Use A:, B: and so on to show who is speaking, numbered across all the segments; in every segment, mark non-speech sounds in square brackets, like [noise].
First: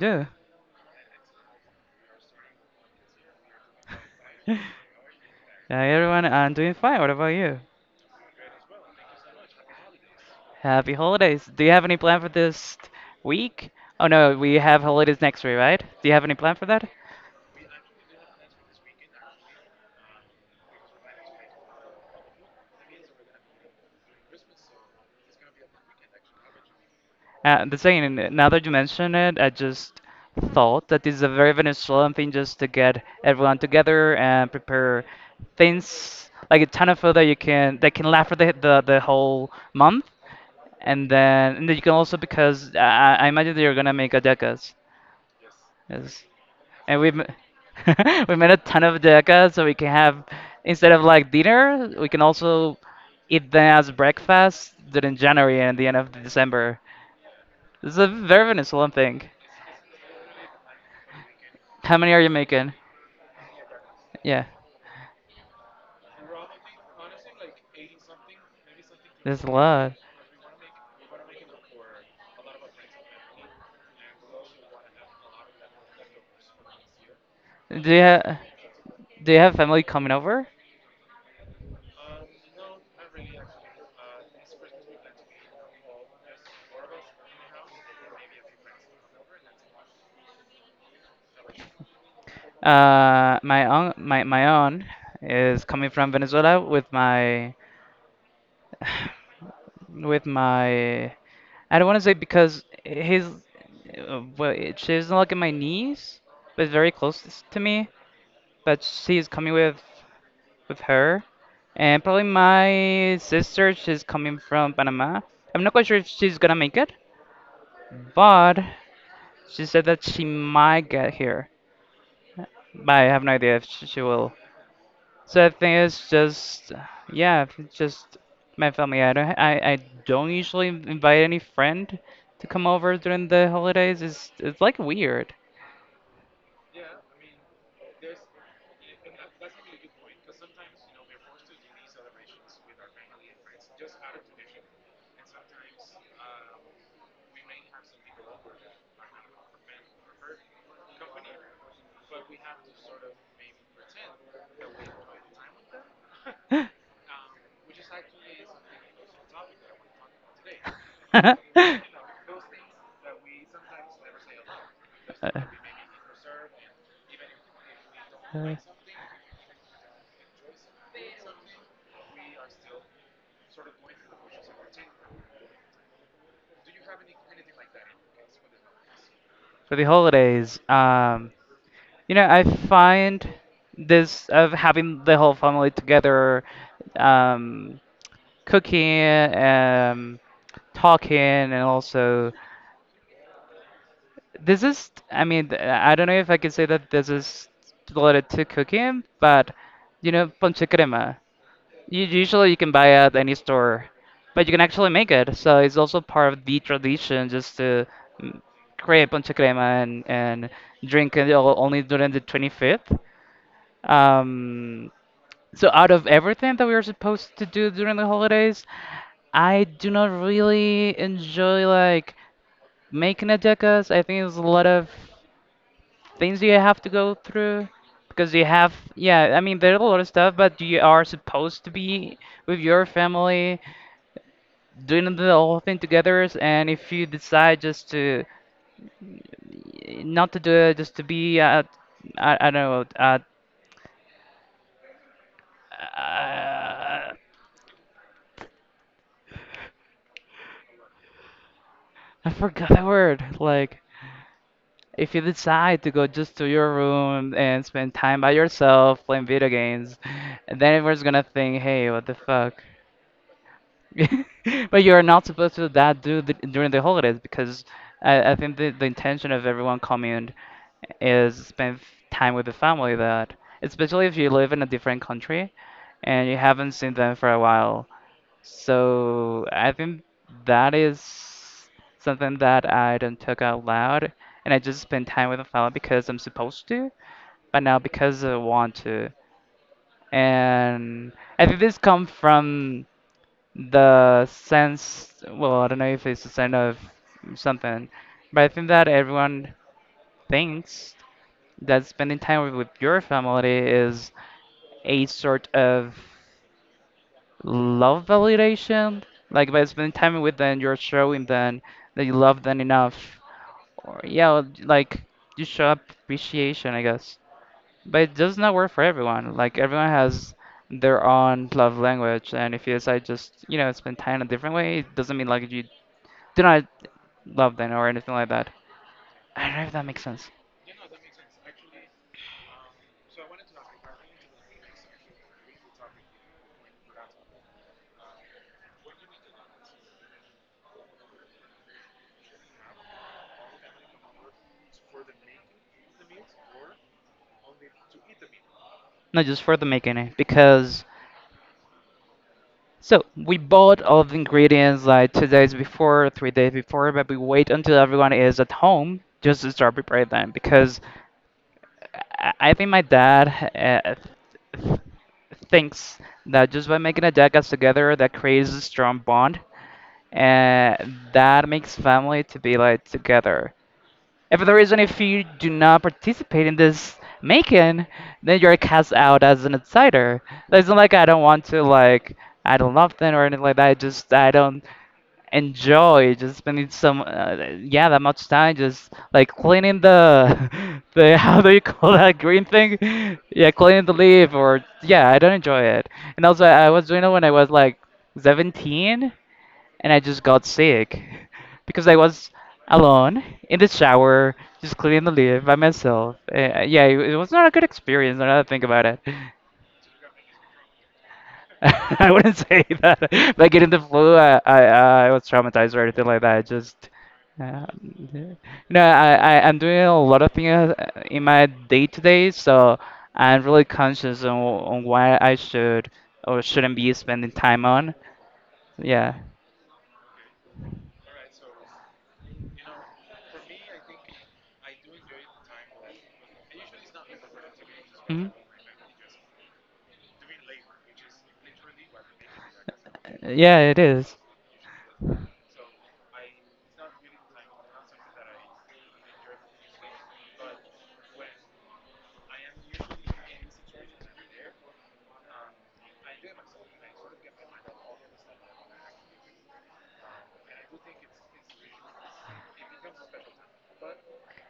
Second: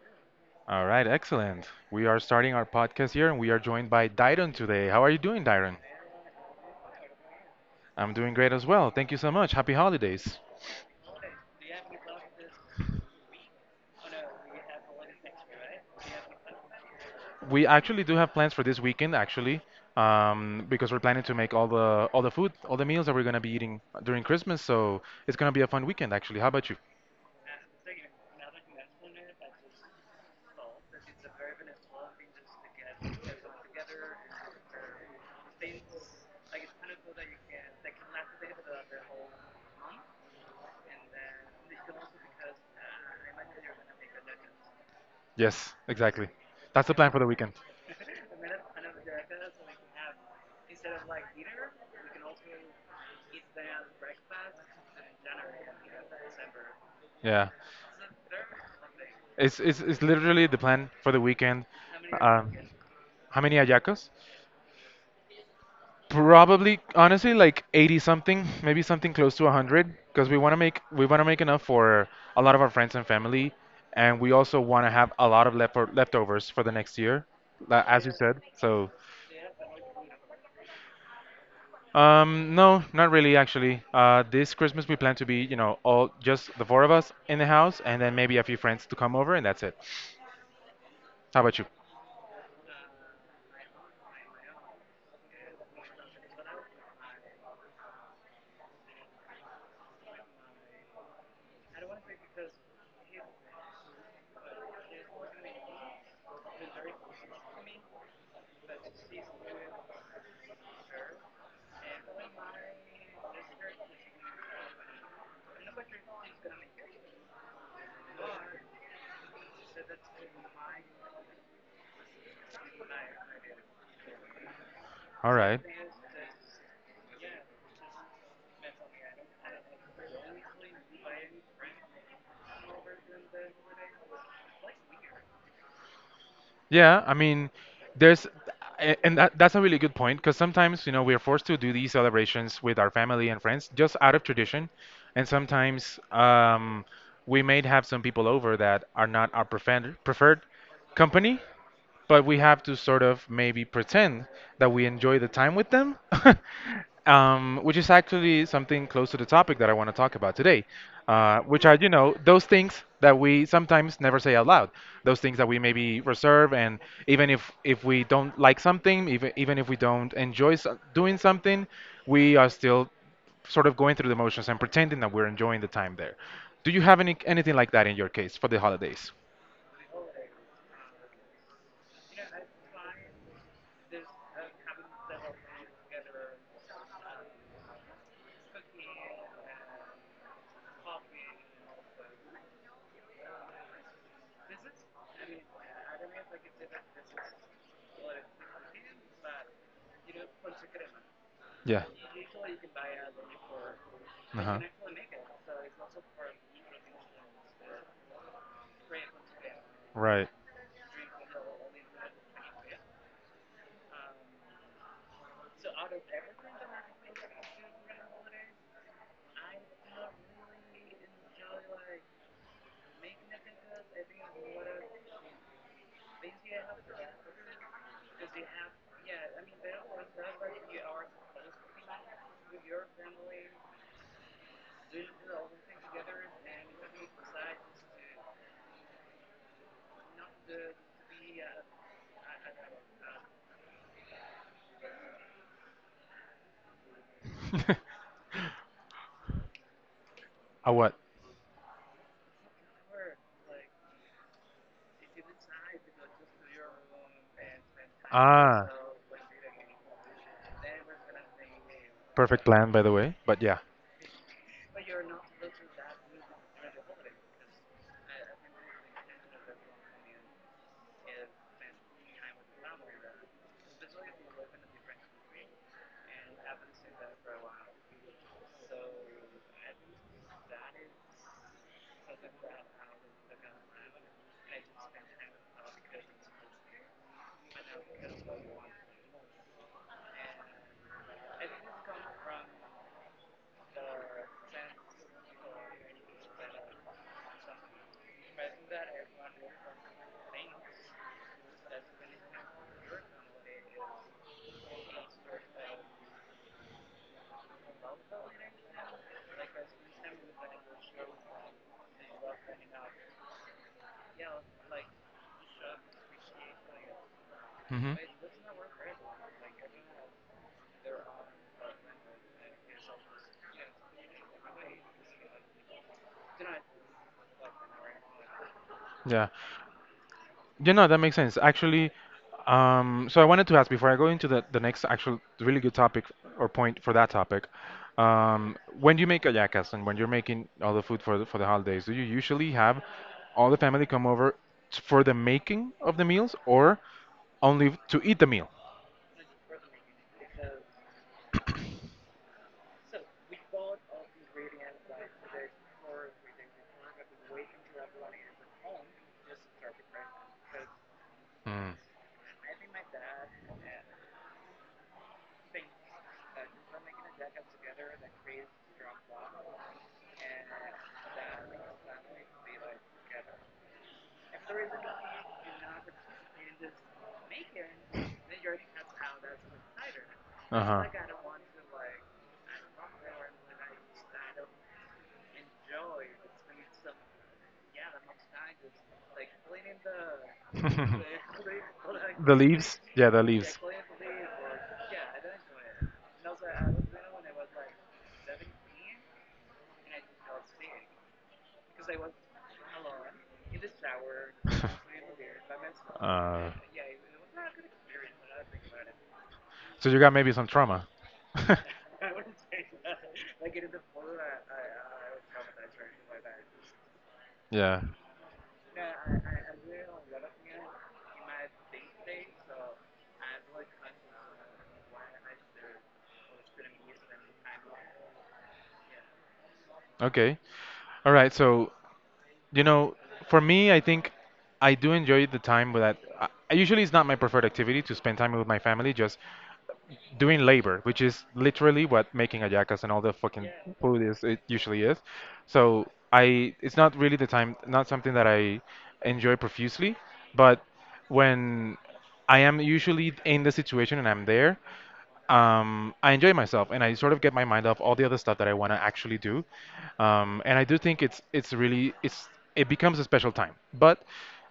A: do.
B: All right, excellent. We are starting our podcast here and we are joined by
A: [laughs]
B: Dyron
A: Hi
B: today. How are you doing, Dyron?
A: everyone, I'm doing fine. What about you?
B: I'm doing great as well. Thank you so much. Happy holidays.
A: Happy holidays. Do you have any plan for this week? Oh no, we have holidays next week, right? Do you have any plan for that?
B: We actually do have plans for this weekend, actually, because we're planning to make all the food, all the meals that we're gonna be eating during Christmas. So it's gonna be a fun weekend, actually. How about you?
A: The thing, now that you mention it, I just thought that this is a very Venezuelan thing just to get everyone together and prepare things like a ton of food that you can that can last for the whole month, and then you can also because I imagine that you're gonna make hallacas.
B: Yes,
A: Yes.
B: exactly. That's the
A: and we
B: plan for
A: m-
B: the weekend.
A: [laughs] we made a ton of deca, so we can have instead of like dinner, we can also eat them as breakfast during January and the end of December.
B: Yeah,
A: This is a very Venezuelan thing.
B: it's literally the plan for the weekend.
A: How many are you
B: Um,
A: making?
B: how many ayacos?
A: Yeah,
B: Probably, honestly, like 80 something, maybe something close
A: there's
B: to
A: a lot.
B: 100, because we want to make enough for a lot of our friends and family, and we also want to have a lot of left leftovers for the next year,
A: Do you
B: as you
A: have
B: said. So,
A: do you have family coming over?
B: no, not really actually. This Christmas we plan to be, you know, all just the four of us in the house, and then maybe a few friends to come over, and that's it. How about you?
A: My own is coming from Venezuela with my I don't want to say because his well, she doesn't look at my niece, but very close to me. But she's coming with her, and probably my sister. She's coming from Panama. I'm not quite sure if she's gonna make it, but she said that she might get here. But I have no idea if she will.
B: All
A: So I
B: right.
A: think it's just yeah, if it's just my family. I don't usually invite any friend to come over during the holidays. It's like weird.
B: Yeah, I mean, there's, a- and that, that's a really good point because sometimes, you know, we are forced to do these celebrations with our family and friends just out of tradition. And sometimes we may have some people over that are not our preferred company, but we have to sort of maybe pretend that we enjoy the time with them, [laughs] which is actually something close to the topic that I want to talk about today, which are, you
A: [laughs]
B: know, those things that we sometimes never say out loud, those
A: Uh,
B: things
A: uh,
B: that we maybe reserve, and even if we don't like something, even if we don't enjoy doing something, we are still sort of going through the motions and pretending that we're enjoying the time there. Do you have anything like that in your case for the holidays?
A: For the holidays, you know, I find this of having the whole family together. Um, cooking, um, talking, and also this is. I mean, I don't know if I can say that this is related to cooking, but you know, ponche crema.
B: Yeah.
A: You, usually you can buy at any store, but you
B: Uh-huh.
A: can actually make it. So it's also part of the tradition just to mm, create ponche crema
B: Right.
A: and drink it only during the 25th. Um, So out of everything that we were supposed to do during the holidays, I do not really enjoy like making a decas. I think there's a lot of things you have to go through because you have, yeah, I mean there's a lot of stuff, but you are supposed to be with your family doing the whole thing together. And if you decide just to not to do it, just to be at, I don't know, at, uh,
B: [laughs] A what?
A: I forgot the word, like if you decide to go just to your room and spend time by
B: Ah,
A: yourself playing video games, then everyone's gonna think, hey, what the
B: perfect
A: fuck?
B: plan, by the way. But yeah.
A: [laughs] But you're not supposed to do that do the, during the holidays because I think the intention of everyone coming is spend time with the family that especially if you live in a different country and you haven't seen them for a while. So I think that is something that I don't talk out loud and I just spend time with the family because I'm supposed to, but now because I want to. And I think this comes from the sense, well, I don't know if it's a sense of something, but I think that everyone thinks that spending time with your family is a sort of love validation. Like by spending time with them, you're showing them that you love them enough. Or yeah, like you show appreciation, I guess.
B: Hmm.
A: But it does not work for everyone. Like everyone has their own love language, and if you decide just you know spend time a different way, it doesn't mean like you do not love them or anything like that.
B: Yeah.
A: I don't know if that makes sense.
B: Yeah, no, that makes sense. Actually, so I wanted to ask before I go into the next actual really good topic or point for that topic. When you make ayacas and when you're making all the food for for the holidays, do you usually have all the family come over for the making of the meals or only to eat the meal?
A: No, just for the making it because so we bought all of the ingredients like 2 days before, 3 days before, but we wait until everyone is at home just to start preparing them because
B: Mm.
A: I think my dad th- thinks that just by making a jackass together that creates a strong bond and that makes family to be like together. If there is the if you do not participate in this making, then you're cast out as an outsider.
B: Uh
A: It's not
B: huh.
A: like I don't want to, like, I don't love them or anything like that. I just, I don't enjoy just spending some, yeah, that much time just, like, cleaning the [laughs] the,
B: [laughs]
A: how do you call that
B: The
A: green thing?
B: leaves? Yeah, the
A: Yeah,
B: leaves.
A: cleaning the leaf or, yeah, I don't enjoy it. And also, I was doing it when I was, like, 17 and I just got sick [laughs] because I was alone in the shower, just cleaning
B: [laughs]
A: the lid by myself.
B: uh,
A: Yeah, it was not a good experience. Now that I think about it,
B: so you got maybe some trauma. [laughs]
A: [laughs] I wouldn't say that [laughs] by getting the flu, I was traumatized or anything like that. Just uh,
B: Yeah.
A: no, I'm doing a lot of things in my day to day, so I'm really conscious on what I should or shouldn't be spending time on. Yeah.
B: Okay. All right. So, you know, for me, I think I do enjoy the time with that. I usually, it's not my preferred activity to spend
A: Hmm.
B: time with my family, just doing labor, which is literally what making ayacas and all the fucking, yeah,
A: Yeah, it
B: food
A: is.
B: is. It usually is. So it's not really the time, not something that I enjoy profusely. But when I am usually in the situation and I'm there, I enjoy myself and I sort of get my mind off all the other stuff that I want to actually do. And I do think it's really it becomes a special time, but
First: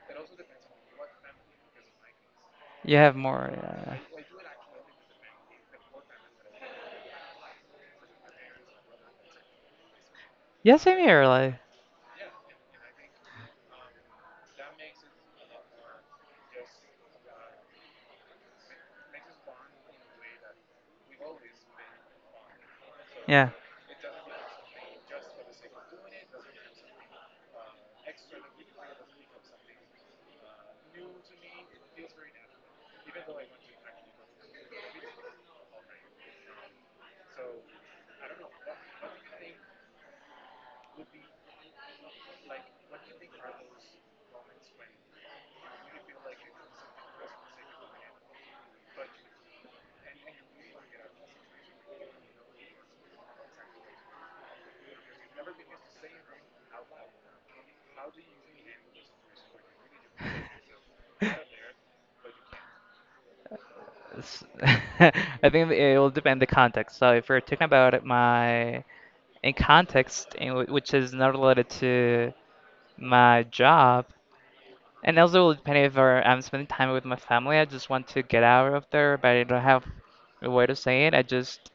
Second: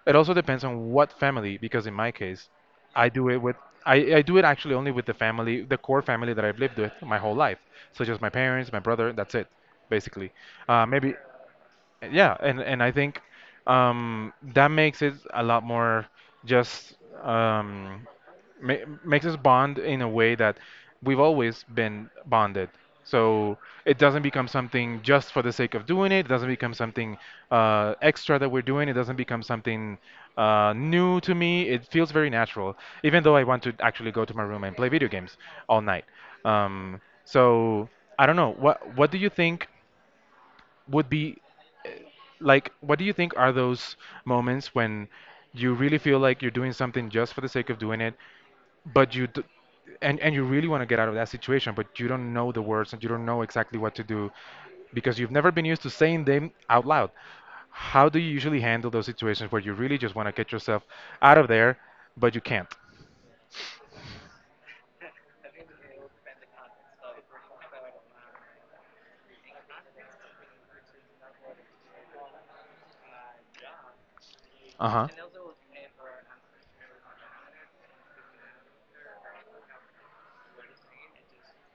B: it also depends on what family because in my case.
A: You
B: I
A: have
B: do it
A: more.
B: with I do it actually only with the family, the core family that I've lived with my whole life, such as my parents, my brother. That's it, basically.
A: Yeah, same
B: Maybe.
A: here. Like,
B: Yeah, and I think that makes it a lot more just um, ma makes us bond in a way that we've always been bonded.
A: yeah.
B: So it doesn't become something just for the sake of doing it. It doesn't become something extra that we're doing. It doesn't become something new to me. It feels very natural, even though I want to actually go to my room and play video games all night. So I don't know. What do you think would be? Like, what do you think are those moments when you really feel like you're doing something just for the sake of doing it, but you d and you really want to get out of that situation, but you don't know the words and you don't know exactly what to do because you've never been used to saying them out loud. How do you usually handle those situations where you really just want to get yourself out of there, but you can't?
A: S- [laughs] I think it will depend the context. So if we're talking about it, my in context, in which is not related to my job,
B: Uh-huh.
A: and also will depend if I'm spending time with my family. I just want to get out of there, but I don't have a way to say it. I just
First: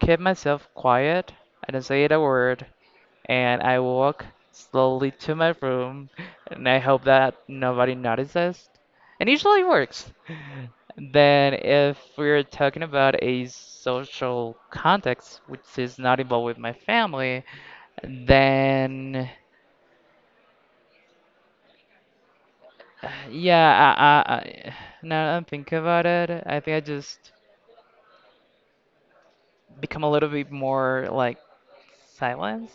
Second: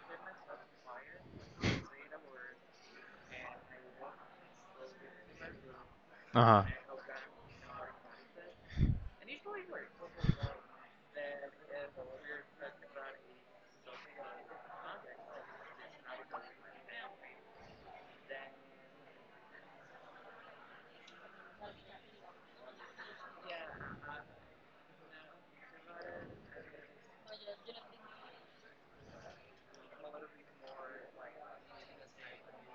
A: kept myself quiet. I didn't say a word, and I walk slowly to my room,
B: Uh-huh.
A: and I hope that nobody notices. And usually it works. Then, if we're talking about a social context which is not involved with my family, then yeah, I now that I'm thinking about it, I think I just become a little bit more like silence.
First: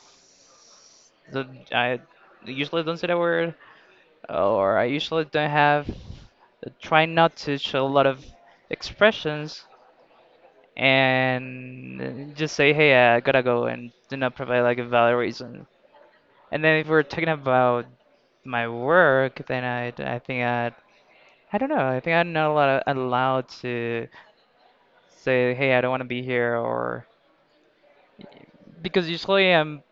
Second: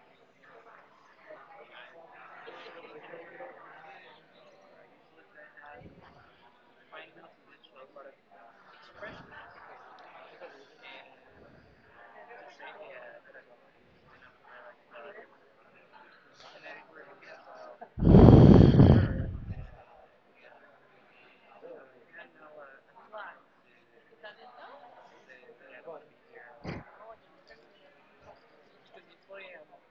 A: So I usually don't say the word, or I usually don't have, try not to show a lot of expressions and just say, hey, I gotta go and do not provide like a valid reason. And then if we're talking about my work, then I don't know, I think I'm not allowed to say, hey, I don't want to be here, or because usually I'm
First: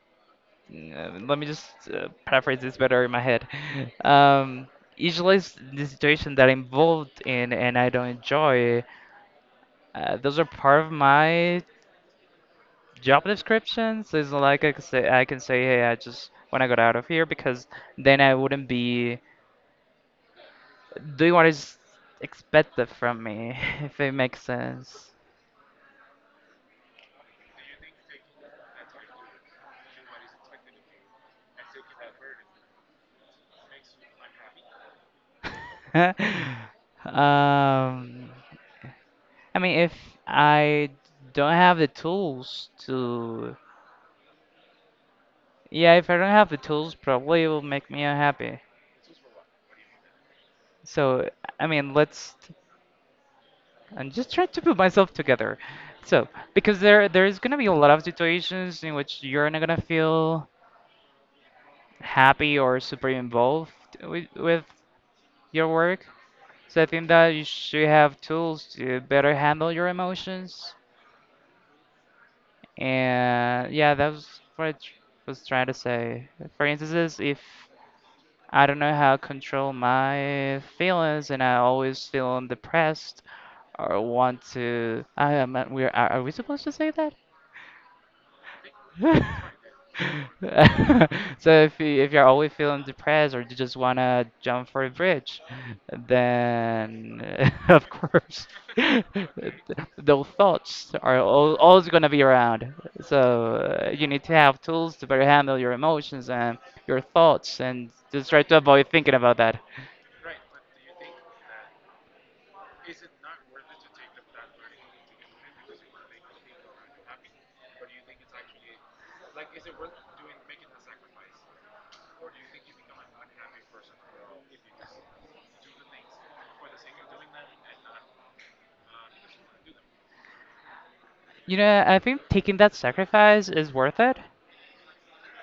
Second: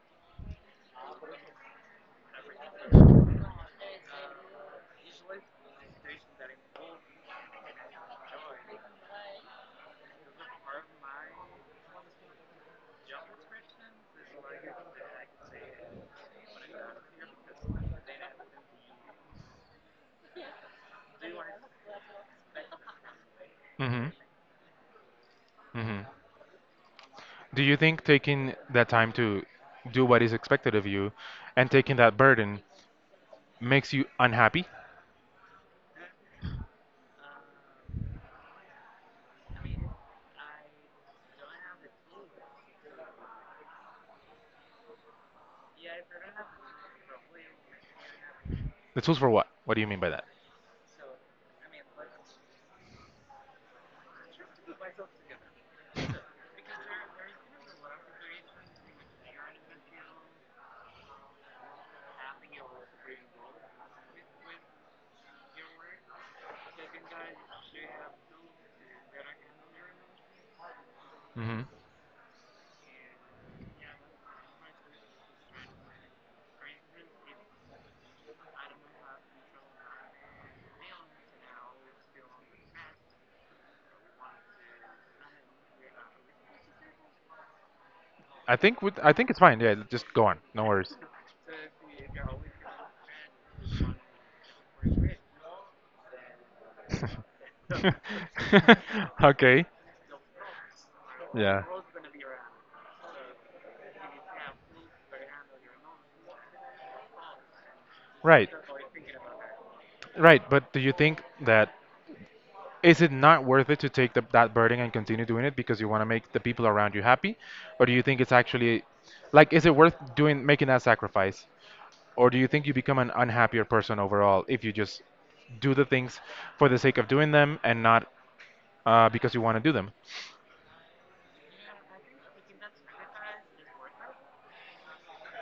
A: Let me just paraphrase this better in my head. [laughs] Um, usually, the situation that I'm involved in and I don't enjoy, those are part of my job description. So it's not like I can say, hey, I just want to get out of here because then I wouldn't be doing what is expected from me, [laughs] if
B: Mm-hmm.
A: it makes sense. [laughs]
B: Mm-hmm. Do you think taking that time to do what is expected of you and taking that burden makes you unhappy?
A: Um, I mean, if I don't have the tools to yeah, if I don't have the tools, probably it will make me unhappy.
B: The tools for what? What do you mean by that?
A: So, I mean, let's I'm just trying to put myself together. So, because there is gonna be a lot of situations in which you're not gonna feel happy or super involved with your work. So I think that you should have tools to better handle your emotions.
B: Hmm.
A: And yeah, that was what I was trying to say. For instances, if I don't know how to control my feelings, and I always feel depressed or want to. I am. We are. Are we supposed to say that?
B: I think with, I think it's fine. Yeah,
A: [laughs]
B: just go on. No worries.
A: So if you're always feeling depressed or you just wanna jump for a bridge, then [laughs] of course
B: [laughs]
A: [laughs]
B: Okay.
A: those thoughts are al
B: Yeah.
A: always gonna be around. So you need to have tools to better handle your emotions and your thoughts, and just try
B: Right.
A: to avoid thinking about that.
B: Right. But do you think that is it not worth it to take that burden and continue doing it because you want to make the people around you happy, or do you think it's actually, like, is it worth doing making that sacrifice? Or do you think you become an unhappier person overall if you just do the things for the sake of doing them and not because you want to do them?
A: You know, I think taking that sacrifice is worth it.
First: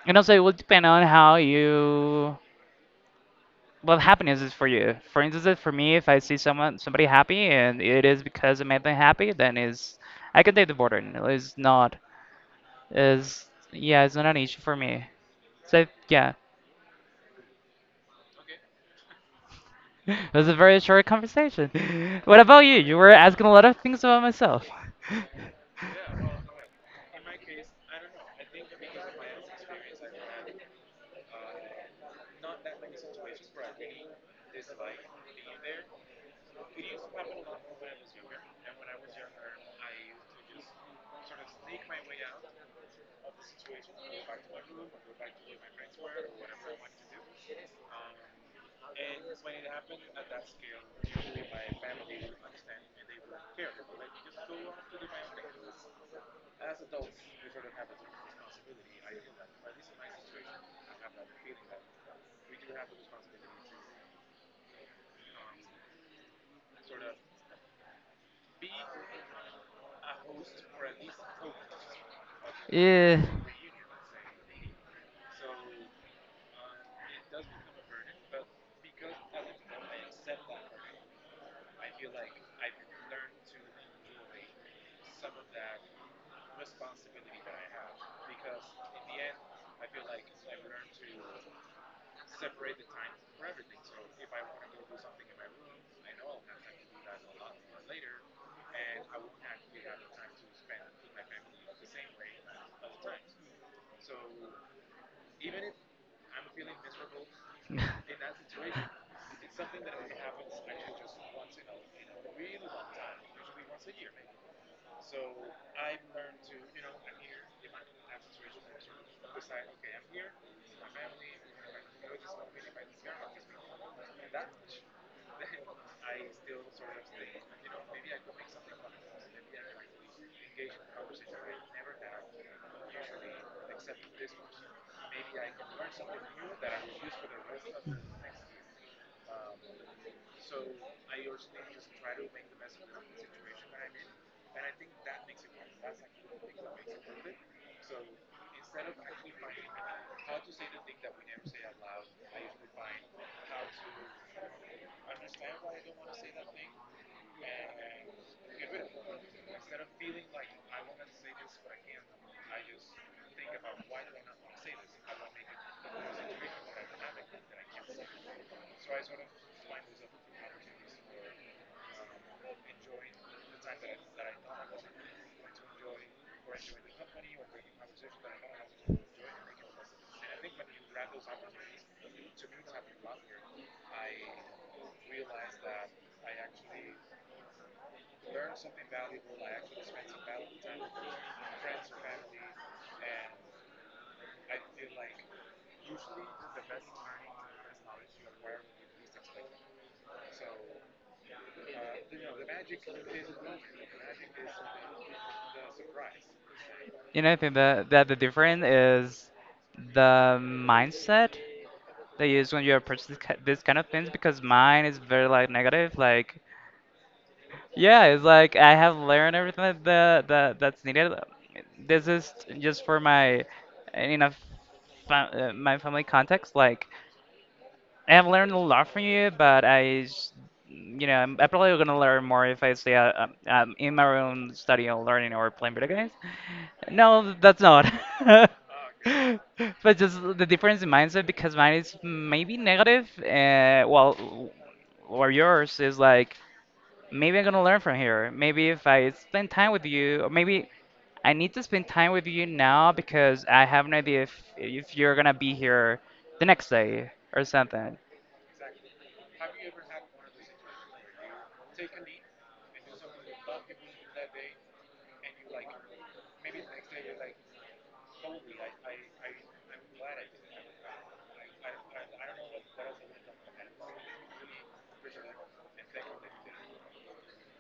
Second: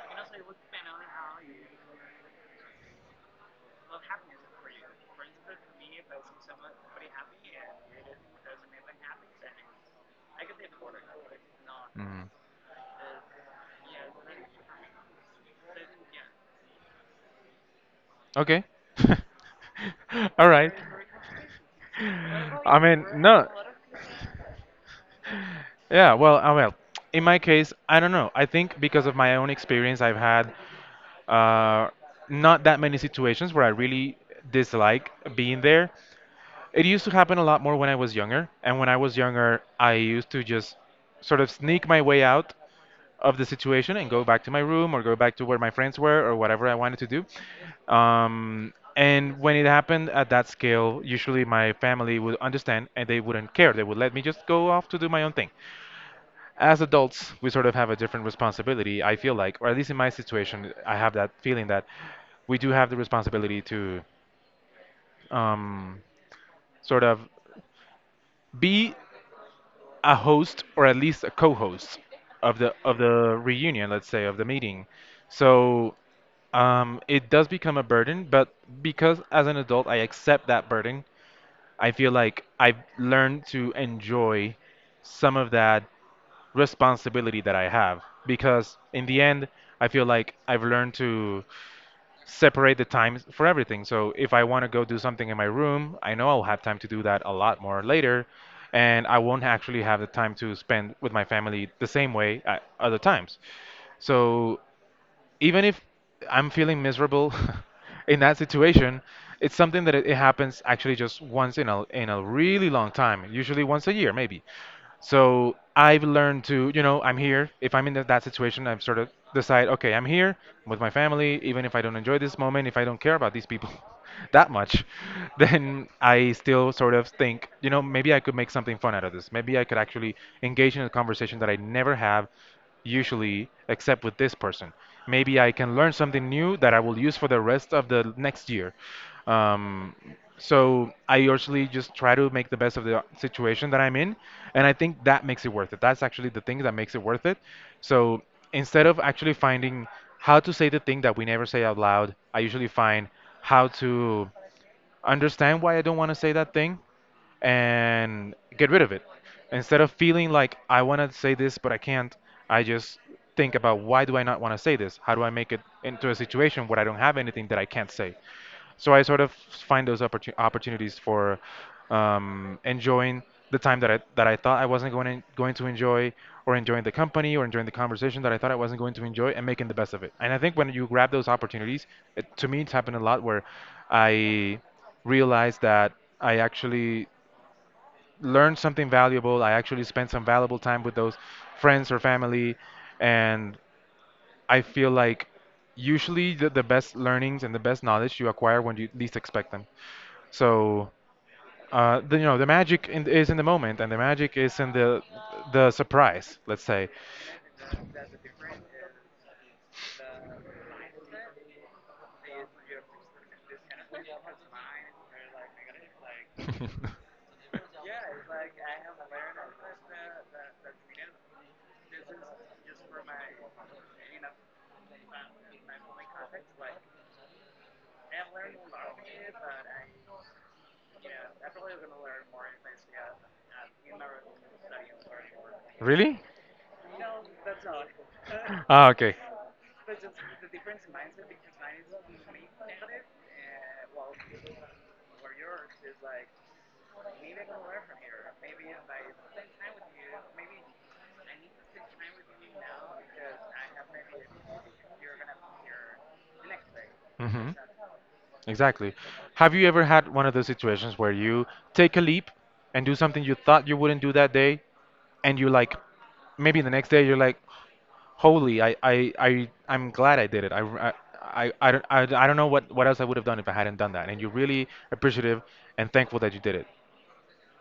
A: And also, it will depend on how you, what happiness is for you. For instance, if for me, if I see someone, somebody happy, and it is because it made them happy, then is I can take the burden. It's not, is yeah, it's not an issue for me. So yeah,
B: Okay. [laughs]
A: [laughs] it was
B: All
A: a
B: right.
A: very short conversation. [laughs] What about you?
B: I
A: You
B: mean,
A: were
B: no.
A: asking a lot of things about myself. [laughs]
B: Yeah, well, in my case, I don't know. I think because of my own experience, I've had uh, not that many situations where I really dislike being there. It used to happen a lot more when I was younger. And when I was younger, I used to just sort of sneak my way out of the situation and go back to my room or go back to where my friends were or whatever I wanted to do. And when it happened at that scale, usually my family would understand and they wouldn't care. They would let me just go off to do my own thing. As adults, we sort of have a different responsibility, I feel like, or at least in my situation, I have that feeling that we do have the responsibility to um, sort of be a host or at least a co-host of the
A: Yeah.
B: reunion, let's say, of the meeting. So it does become a burden, but because as an adult I accept that burden, I feel like I've learned to enjoy some of that responsibility that I have because in the end I feel like I've learned to separate the times for everything. So if I want to go do something in my room, I know I'll have time to do that a lot more later, and I won't actually have the time to spend with my family the same way at other times. So even if I'm feeling miserable [laughs] in that situation, it's something that it happens actually just once in a really long time, usually once a year maybe. So I've learned to, you know, I'm here. If I'm in that situation, I've sort of decide, okay, I'm here with my family, even if I don't enjoy this moment, if I don't care about these people [laughs] that much, then I still sort of think, you know, maybe I could make something fun out of this. Maybe I could actually engage in a
A: [laughs]
B: conversation that I never have usually except with this person. Maybe I can learn something new that I will use for the rest of the next year. Um, so I usually just try to make the best of the situation that I'm in, and I think that makes it worth it. That's actually the thing that makes it worth it. So instead of actually finding how to say the thing that we never say out loud, I usually find how to understand why I don't want to say that thing and get rid of it. Instead of feeling like I want to say this but I can't, I just think about, why do I not want to say this? How do I make it into a situation where I don't have anything that I can't say? So I sort of find those opportunities for enjoying the time that I thought I wasn't going to enjoy, or enjoying the company or enjoying the conversation that I thought I wasn't going to enjoy, and making the best of it. And I think when you grab those opportunities, to me it's happened a lot where I realized that I actually learned something valuable. I actually spent some valuable time with those friends or family, and I feel like usually the best learnings and the best knowledge you acquire when you least expect them. So you know, the magic is in the moment and the magic is in the surprise, let's say.
A: You know, I think that, that the difference is the mindset that you use when you approach this, this kind of things because mine is very like negative. Like, yeah, it's like I have learned everything that, that's needed. This is just for my, you know, my family context. Like,
B: [laughs]
A: I've learned a lot from you, but you know, I'm probably gonna learn more if I stay in my own study and learning or playing video games.
B: Really?
A: No, that's not. [laughs]
B: [laughs] Ah, okay.
A: But just the difference in mindset because mine is maybe negative, or yours is like maybe I'm gonna learn from here. Maybe if I spend time with you, or maybe I need to spend time with you now because I have no idea if you're gonna be here the next day
B: hmm
A: or
B: Exactly.
A: something.
B: Exactly. Have you ever had one of those situations where you take a leap and do something you thought you wouldn't do that day, and maybe the next day you're like, holy, I'm glad I did it. I don't, I don't know what else I would have done if I hadn't done that. And you're really appreciative and thankful that you did it.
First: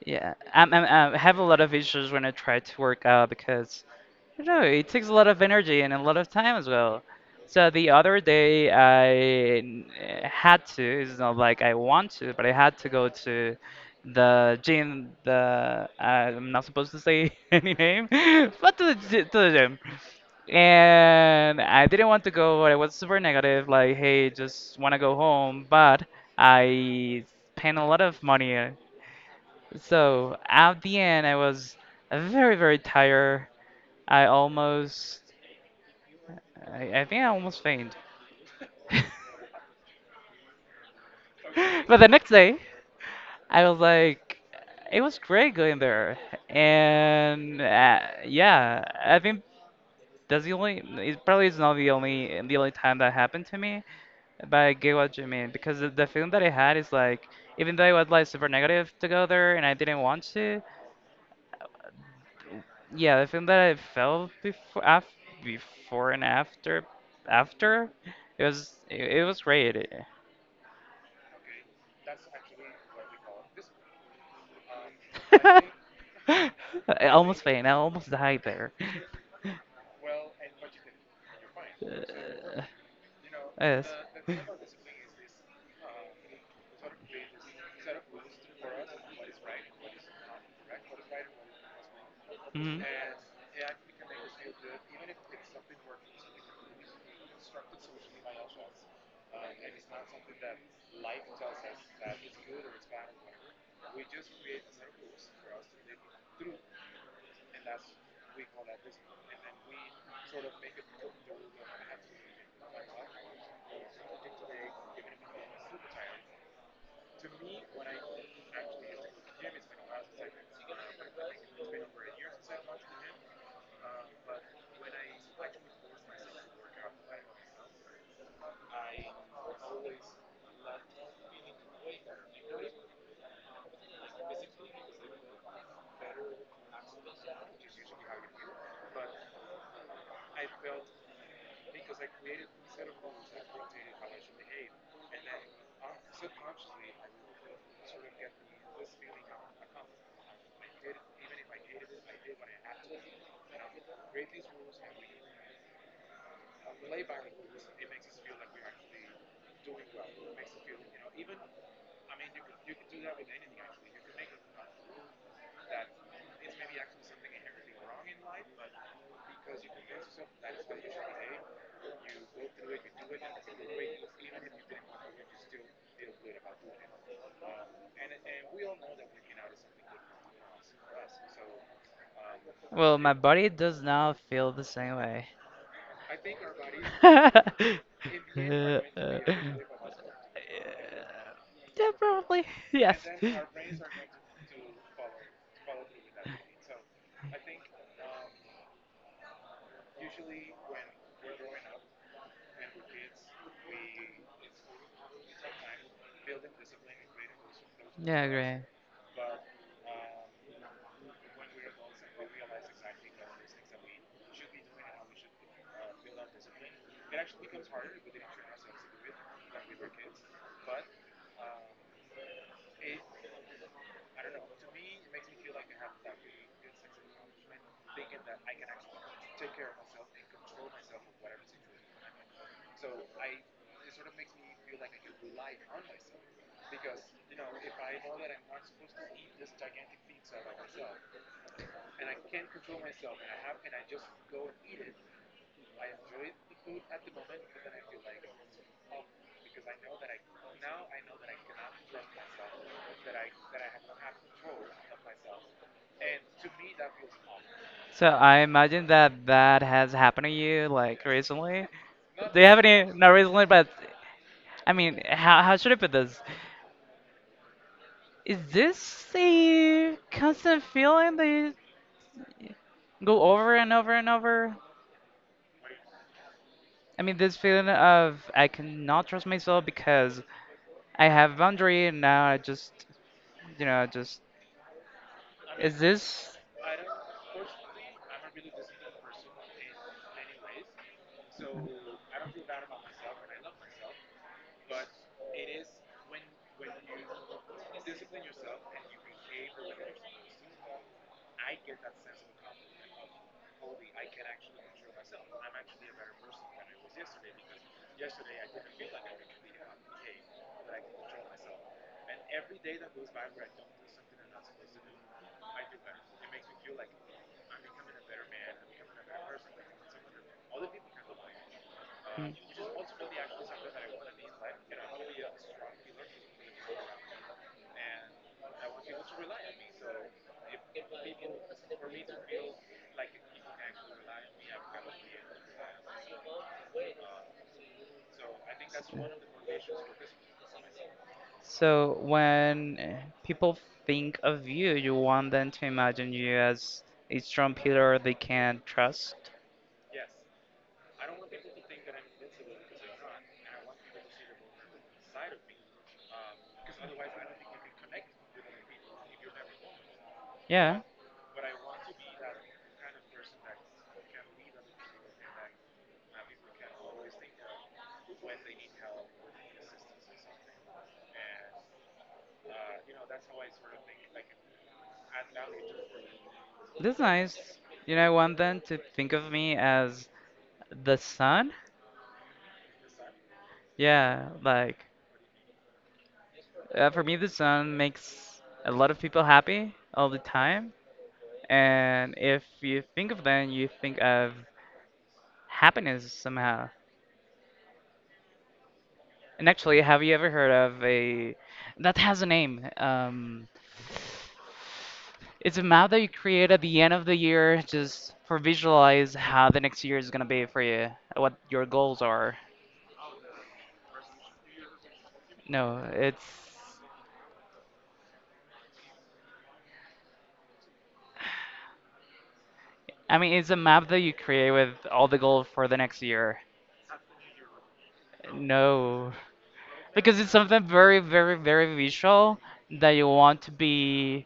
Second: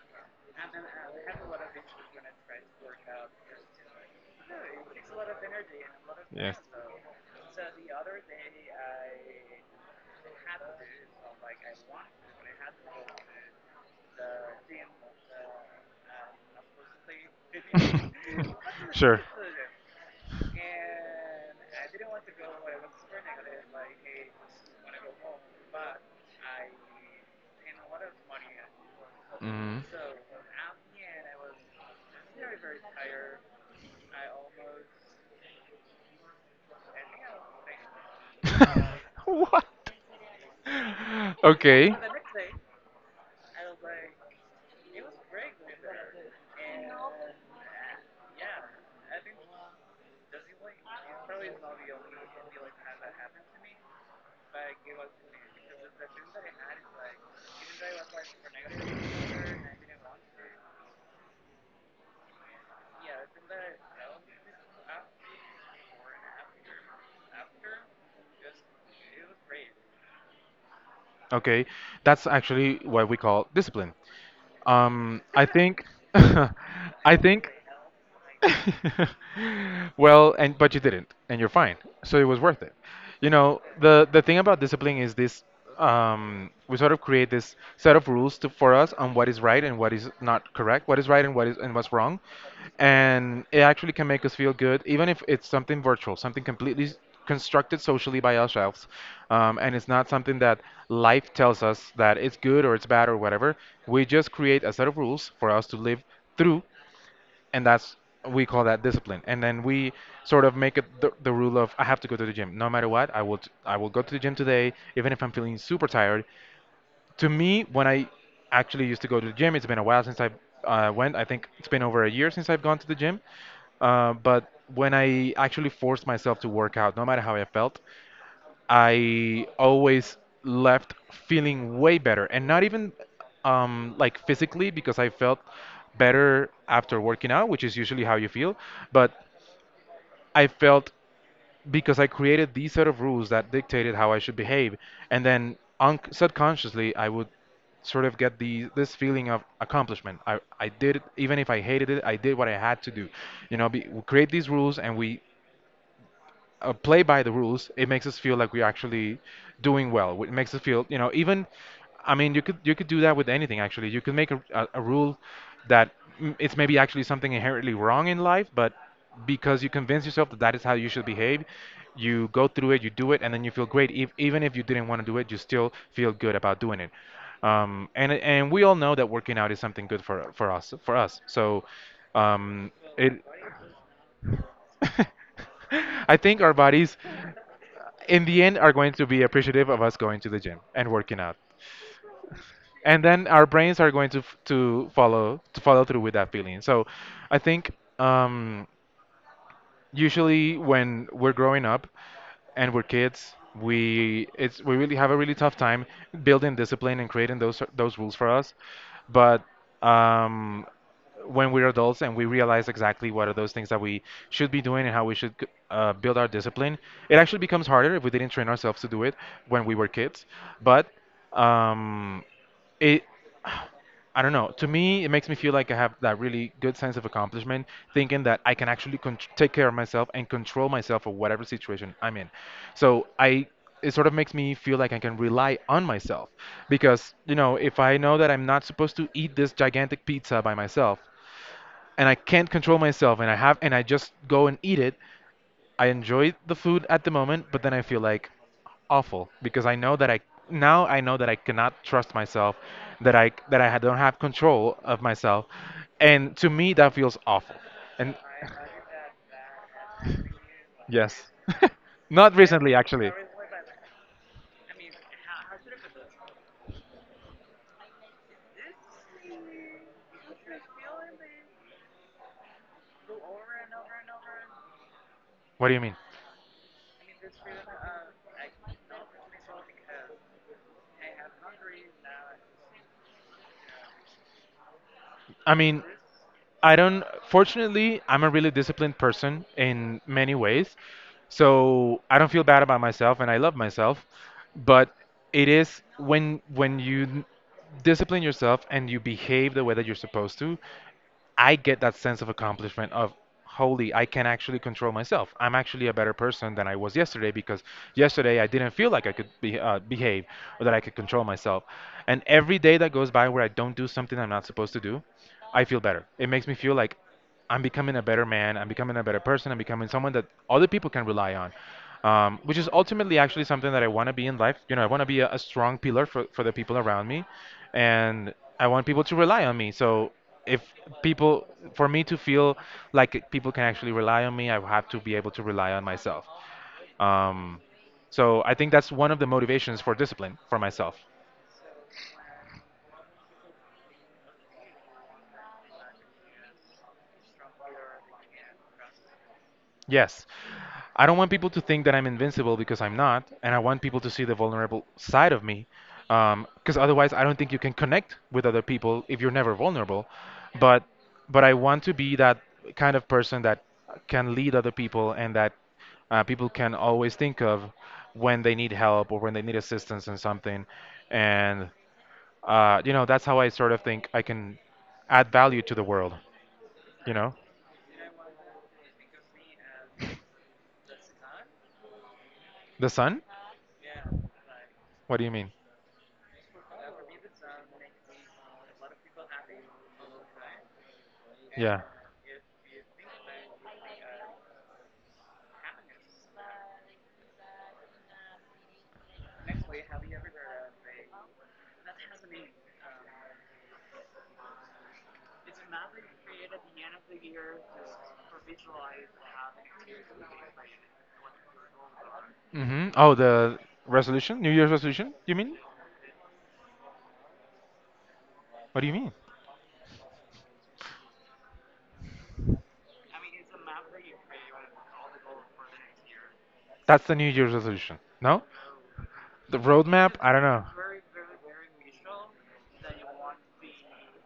A: I have a lot of issues when I try to work out because, you know, it takes a lot of energy and a lot of time
B: Yes.
A: as well. So the other day I had to, it's not like I want to, but I had to go to the gym, the, I'm not supposed to say [laughs] any name,
B: [laughs]
A: [laughs] but to the,
B: Sure.
A: gy- to the gym. And I didn't want to go, but I was super negative, like, hey, just want to go home, but I spent a lot of money,
B: Mhm.
A: so at the end, I was very, very tired. I almost, I think I almost faint.
B: [laughs]
A: [laughs]
B: What? Okay.
A: But the next day, I was like, it was great going there. And yeah, I think that's it probably is not the only time that happened to me. But I get what you mean because the feeling that I had is like, even though it was like super negative to go there and I didn't want to, yeah, the thing that I felt before and after, it was great. It-
B: Okay, that's actually what we call discipline. Um,
A: [laughs]
B: I think, [laughs]
A: I
B: I
A: almost
B: think,
A: faint. I almost died there. [laughs]
B: [laughs] well, and but you didn't, and you're fine, so it was worth it. You know, the thing
A: Yes.
B: about discipline is this: we sort of create this set of rules for us on what is right and what is not correct, what is right and what's wrong,
A: Mhm.
B: and it actually can make us feel good, even if it's something virtual, something completely constructed socially by ourselves, and it's not something that life tells us that it's good or it's bad or whatever. We just create a set of rules for us to live through, and that's we call that discipline. And then we sort of make it the rule of I have to go to the gym no matter what. I will go to the gym today, even if I'm feeling super tired. To me, when I actually used to go to the gym, it's been a while since I went. I think it's been over a year since I've gone to the gym. But when I actually forced myself to work out, no matter how I felt, I always left feeling way better and not even like physically because I felt better after working out, which is usually how you feel. But I felt because I created these set of rules that dictated how I should behave, and then subconsciously I would sort of get the this feeling of accomplishment. I did it, even if I hated it, I did what I had to do. You know, we create these rules and we play by the rules, it makes us feel like we're actually doing well. It makes us feel, you know, I mean, you could do that with anything actually. You could make a rule that it's maybe actually something inherently wrong in life, but because you convince yourself that that is how you should behave, you go through it, you do it, and then you feel great. If, even if you didn't want to do it, you still feel good about doing it. And we all know that working out is something good for for us. So, um,
A: Well, my
B: it.
A: body does not feel the same way.
B: [laughs] I think our bodies in the
A: [laughs]
B: end are going to be appreciative of us going to the gym and working out
A: Yeah, probably. [laughs] Yes.
B: and then our brains are going to follow to follow through with that feeling. So I think um Usually when we're growing up and we're kids, we it's we really have a really tough time building discipline and creating those rules
A: Yeah,
B: for us.
A: great.
B: But um, when we're adults and we realize exactly what are those things that we should be doing and how we should build our discipline, it actually becomes harder if we didn't train ourselves to do it when we were kids. But um, it. I don't know. To me, it makes me feel like I have that really good sense of accomplishment, thinking that I can actually take care of myself and control myself for whatever situation I'm in. So I, it sort of makes me feel like I can rely on myself, because you know, if I know that I'm not supposed to eat this gigantic pizza by myself, and I can't control myself, and I just go and eat it, I enjoy the food at the moment, but then I feel like awful because I know that I now I know that I cannot trust myself, that I don't have control of myself, and to me that feels awful.
A: So
B: And
A: I imagine that that has happened to you like
B: yes,
A: recently.
B: [laughs] not
A: Do you have
B: recently
A: any? Not
B: actually.
A: recently, but I mean, how should I put this? Is this a constant feeling that you go over and over and over?
B: What do you mean?
A: I mean, this feeling of I cannot trust myself because I have boundary and now I just, you know, I just.
B: I
A: Is
B: mean.
A: this?
B: I don't. Fortunately, I'm a really disciplined person in many ways, so I don't feel bad about myself, and I love myself. But it is when you discipline yourself and you behave the way that you're supposed to, I get that sense of accomplishment of holy, I can actually control myself. I'm actually a better person than I was yesterday because yesterday I didn't feel like I could behave or that I could control myself. And every day that goes by where I don't do something I'm not supposed to do, I feel better. It makes me feel like I'm becoming a better man. I'm becoming a better person. I'm becoming someone that other people can rely on, which is ultimately actually something that I want to be in life. You know, I want to be a strong pillar for the people around me, and I want people to rely on me. So if people, for me to feel like people can actually rely on me, I have to be able to rely on myself. Um, so I think that's one of the motivations for discipline for myself.
A: So when people think of you, you want them to imagine you as a strong pillar they can trust.
B: Yes. I don't want people to think that I'm invincible because I'm not, and I want people to see the vulnerable side of me. Because otherwise, I don't think you can connect with other people if you're never vulnerable.
A: Yeah,
B: But but I want to be that kind of person that can lead other people and that people can always think of when they need help or when they need assistance in something. And you know, that's how I sort of think I can add value to the world.
A: that's
B: You know,
A: nice. You know, I want them to think of me as the sun.
B: the sun?
A: Yeah, like
B: What do you mean?
A: for me, the sun makes a lot of people happy all the time.
B: Yeah.
A: And if you think of them, you think of happiness somehow. And actually, have you ever heard of a that has a name? It's a map that you create at the end of the year just for visualize how the next year is gonna be for you, what your goals are.
B: Oh, the resolution, New Year's resolution. You mean?
A: No, it's
B: What do you mean?
A: I mean it's a map that you create with all the goals for the next year.
B: That's the New Year's resolution. No,
A: No.
B: the roadmap.
A: Because it's
B: I don't
A: something
B: know.
A: very, very, very visual that you want to be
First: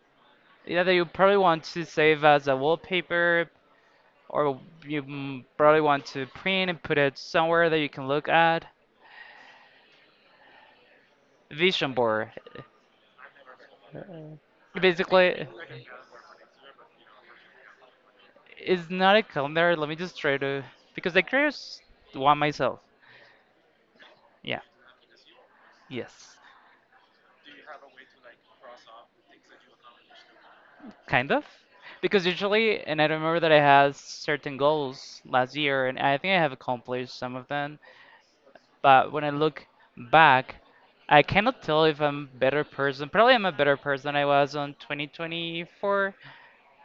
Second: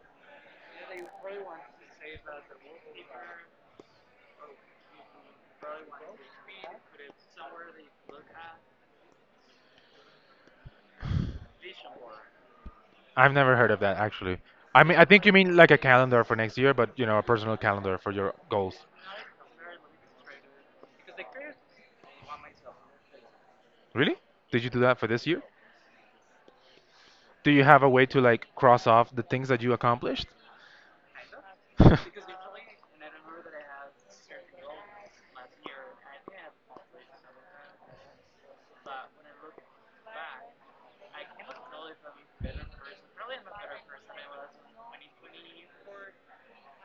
A: yeah, that you probably want to save as a wallpaper or you probably want to print and put it somewhere that you can look at. Vision board.
B: I've never heard of that actually. I mean, I think you
A: Basically,
B: mean like a calendar for next year, but you know, a personal calendar for your goals.
A: it's not a calendar. Let me just try to because I created one myself.
B: Really?
A: Yeah.
B: Did you do that for this year?
A: Yes.
B: Do you have a way to like cross off the things that you accomplished?
A: Kind of. Because usually, and I remember that I had certain goals last year, and I think I have accomplished some of them. But when I look back, I cannot tell if I'm a better person. Probably I'm a better person I was on 2024,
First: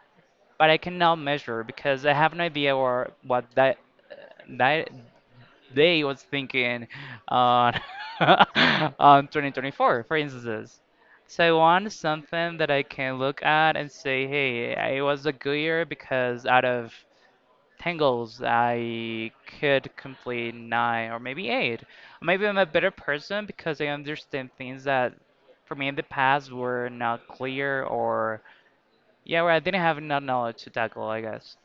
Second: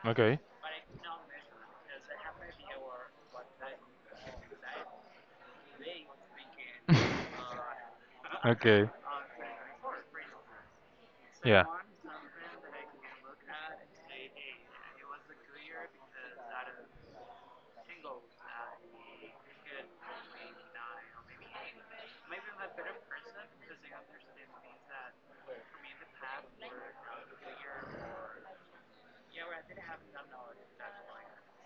B: [laughs] Okay.
A: but I cannot measure because I have no idea or what that they was thinking on
B: [laughs] okay.
A: [laughs] on 2024, for instance. So I
B: Yeah.
A: want something that I can look at and say, hey, it was a good year because out of 10 goals, I could complete nine or maybe eight. Maybe I'm a better person because I understand things that for me in the past were not clear or yeah, where I didn't have enough knowledge to tackle, I guess.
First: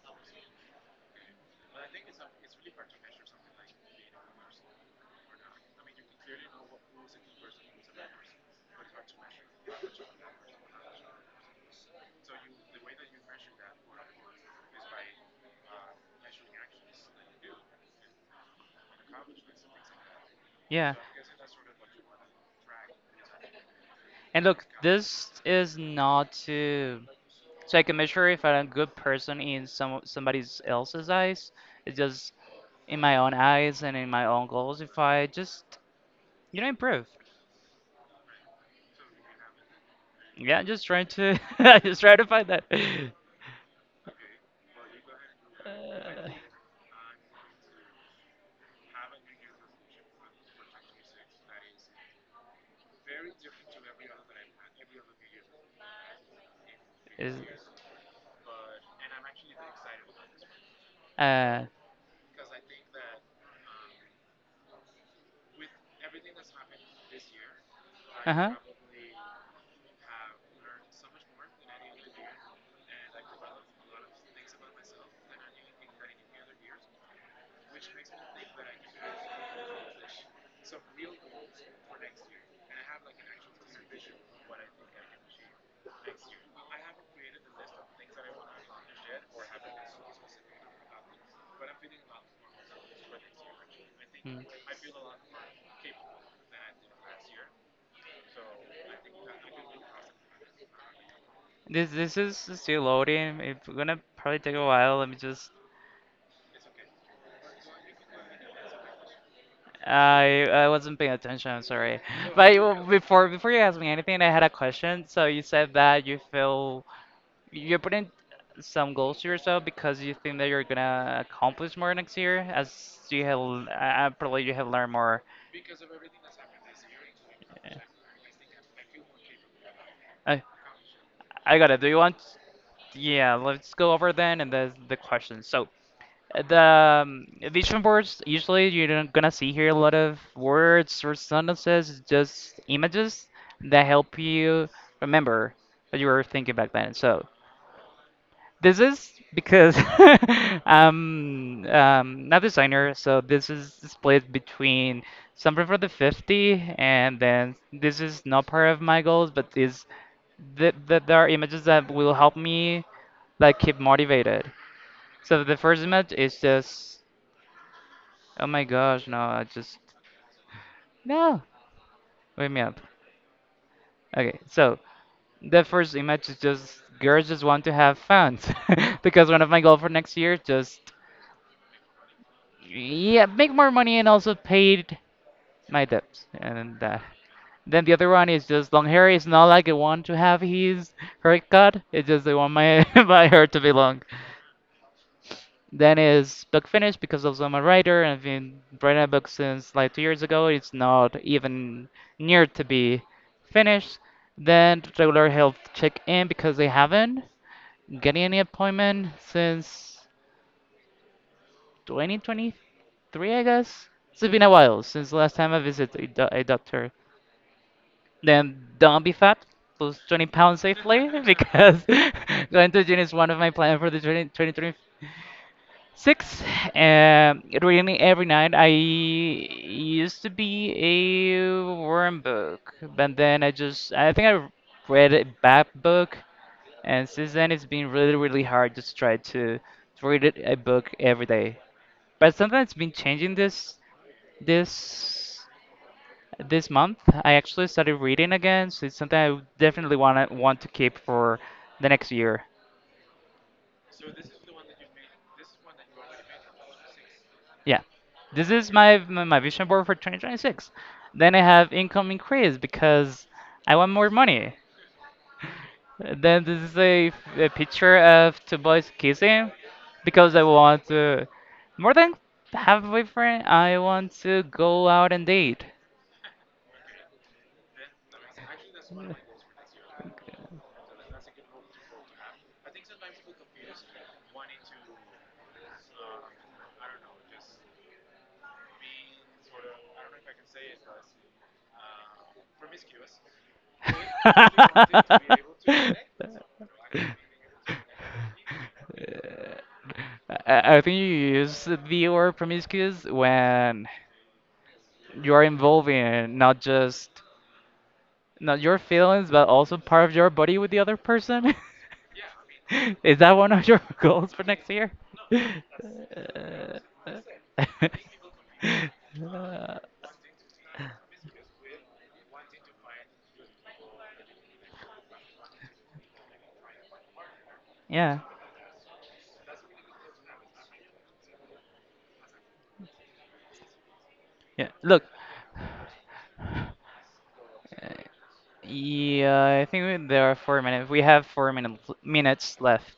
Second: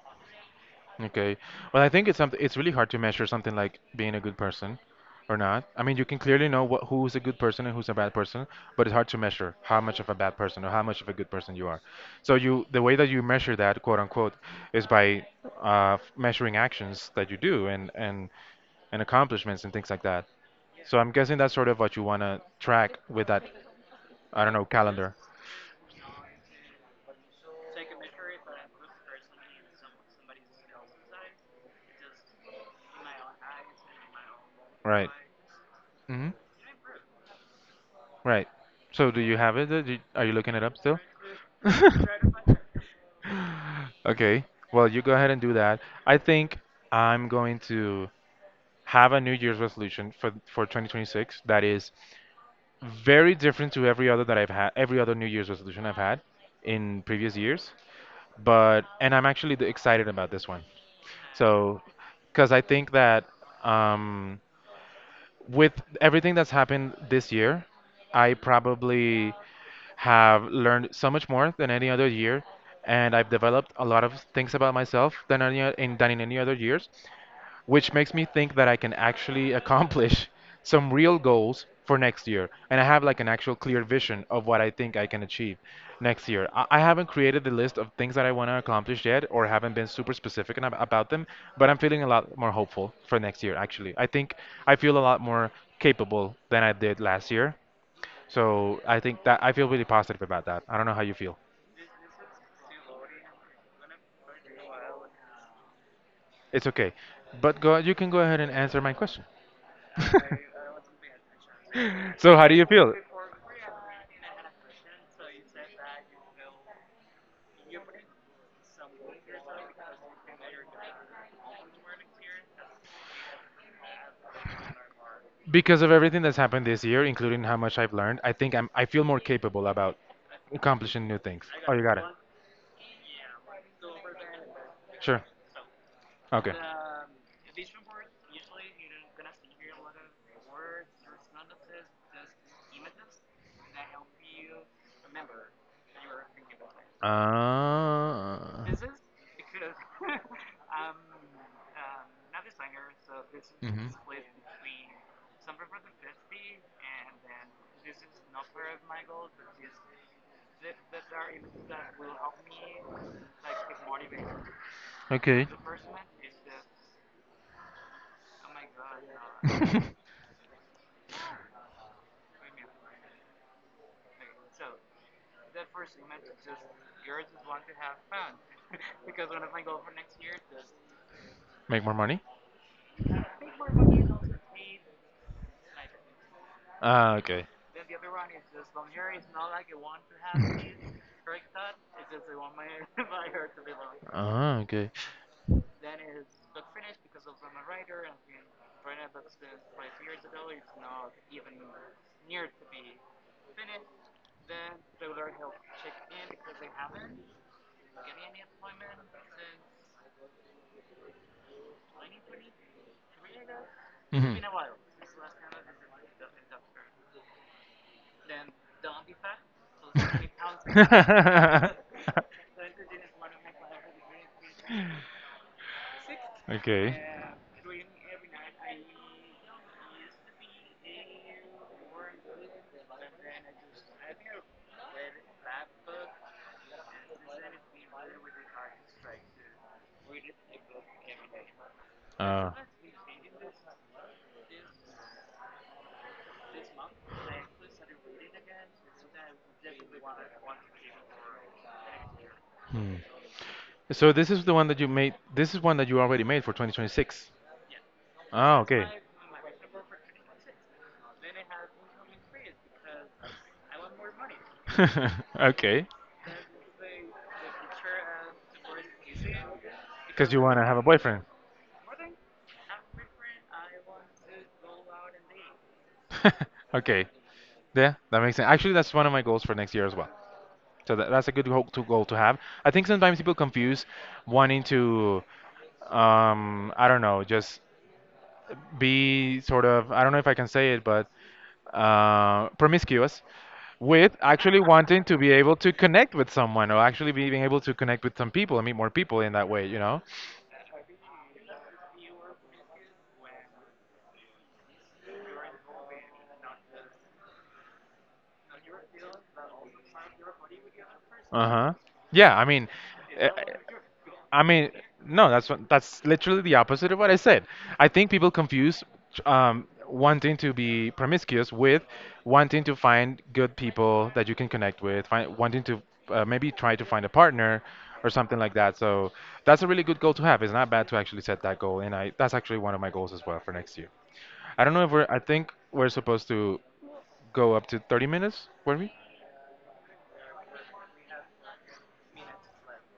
B: Okay. Well, I think it's something. It's really hard to measure something like being a good person or not. I mean, you can clearly know what who's a good person and who's a bad person, but it's hard to measure how much of a bad person or how much of a good person you are. The way that you measure that, quote unquote, is by measuring actions that you do and accomplishments and things like that.
A: Yeah.
B: So I'm guessing that's sort of what you want to track with that,
A: And
B: I don't know,
A: look,
B: calendar,
A: this is not to so I can measure if I'm a good person in some somebody else's eyes. It's just in my own eyes and in my own goals. If
B: right?
A: I just
B: hmm
A: you know improve,
B: Right. So do you have it? Are you looking
A: yeah,
B: it
A: I'm
B: up
A: just
B: still?
A: trying to [laughs] I just try to
B: [laughs]
A: find that.
B: Okay. Well, you go ahead and do that. I
A: Uh,
B: think I'm going to have a New Year's resolution for 2026 that is very different to every other that I've had, every other New Year's resolution I've had in
A: is
B: previous years. But and I'm actually excited about this one.
A: uh
B: So, because I think that um, with everything that's happened this year, I
A: uh huh.
B: probably have learned so much more than any other year, and I've developed a lot of things about myself than than in any other years, which makes me think that I can actually accomplish [laughs] some real goals for next year. And I have like an actual clear vision of what I think I can achieve next year. I haven't created the list of things that I want to accomplish yet, or haven't been super specific enough about them, but I'm feeling a lot more hopeful for next year, actually. I think I feel a lot more capable than I did last year. So I think that I feel really positive about that. I don't know how you feel.
A: This this is still loading. It's gonna probably take a while. Let me just.
B: It's okay. You can go ahead and answer my question. [laughs]
A: I wasn't paying attention. I'm sorry.
B: So how
A: But
B: do you
A: you-
B: feel?
A: before you ask me anything, I had a question. So you said that you feel you're putting some goals to yourself because you think that you're gonna accomplish more next year, as you have probably you have learned more.
B: Because of everything that's happened this year, including how
A: Yeah.
B: much I've learned, I think I'm I feel more capable about
A: I
B: accomplishing new things.
A: I got
B: Oh,
A: it.
B: you
A: Do you
B: got it.
A: want? Yeah, let's go over then and the
B: Sure.
A: questions. So,
B: Okay.
A: the vision boards, usually you're not gonna see here a lot of words or sentences, it's just images that help you remember what you were thinking back then. So
B: Ah.
A: this is because [laughs] I'm not a designer, so this is
B: Mhm.
A: split between something for the 50, and then this is not part of my goals, but is th th there are images that will help me like keep motivated. So
B: Okay.
A: the first image is just oh my gosh, no, I just
B: [laughs]
A: no. Wake me up. Okay, so the first image is just girls just want to have fun [laughs] because one of my goals for next year is just
B: Make more money?
A: yeah, make more money and also paid my debts and that.
B: Ah, okay.
A: Then the other one is just long hair. It's not like I want to have his haircut. It's just I want my [laughs] my hair to be long.
B: Ah, okay.
A: Then is book finished because also I'm a writer and I've been writing a book since like 2 years ago. It's not even near to be finished. Then regular health check in because they haven't getting any appointment since 2023, I guess.
B: it's
A: So
B: hmm
A: it's been a while since the last time I visited a, do- a doctor. Then don't be
B: do
A: fat, lose 20 pounds safely [laughs] because [laughs] going to the gym is one of my plans for the 2023.
B: [laughs]
A: Six,
B: [laughs] okay. between
A: really every night. I used to be a worm book, but then I just, I think I read a bad book, and since then it's been really, really hard just try to read it- a book every day. But
B: Uh,
A: something that's been changing this, this month. I actually started reading again, so it's something I would definitely wanna want to keep for the next year.
B: hmm. So this is the one that you made. This is one that you already made for 2026.
A: Yeah, this
B: Ah,
A: is
B: okay.
A: my my vision board for 2026. Then I have income increase because I want more money.
B: [laughs] okay.
A: Then this is a picture of two boys kissing
B: Because
A: because
B: you
A: I
B: want to have a
A: want
B: boyfriend.
A: to more than have a boyfriend. I want to go out and date.
B: [laughs] okay. Yeah, that makes sense. Actually, that's one of my goals for next year as well. That's a good goal goal to have. I think sometimes people confuse wanting to, I don't know, just be sort of, I don't know if I can say it, but promiscuous with actually wanting to be able
A: [laughs]
B: to connect with someone or actually being able to connect with some people and meet more people in that way, you know?
A: I think you use the word promiscuous when you are involving not just not your feelings, but also part of your body with the other person.
B: Uh-huh. Yeah, I mean,
A: [laughs] Is
B: eh,
A: that one of your [laughs] goals
B: I
A: for next
B: mean,
A: year?
B: no, that's that's literally the opposite of what I said.
A: [laughs]
B: I think people confuse
A: Uh,
B: wanting to be promiscuous with wanting to find good people that you can connect with, wanting to maybe try to find a partner or
A: yeah.
B: something like that. So that's a really good goal to have. It's not bad to actually set that goal, and I that's actually one of my goals as well for next year. I
A: Yeah.
B: don't know if
A: Look,
B: we're. I think we're supposed to go up to 30 minutes, were we?
A: yeah, I think we, there are 4 minutes. We have four minutes left.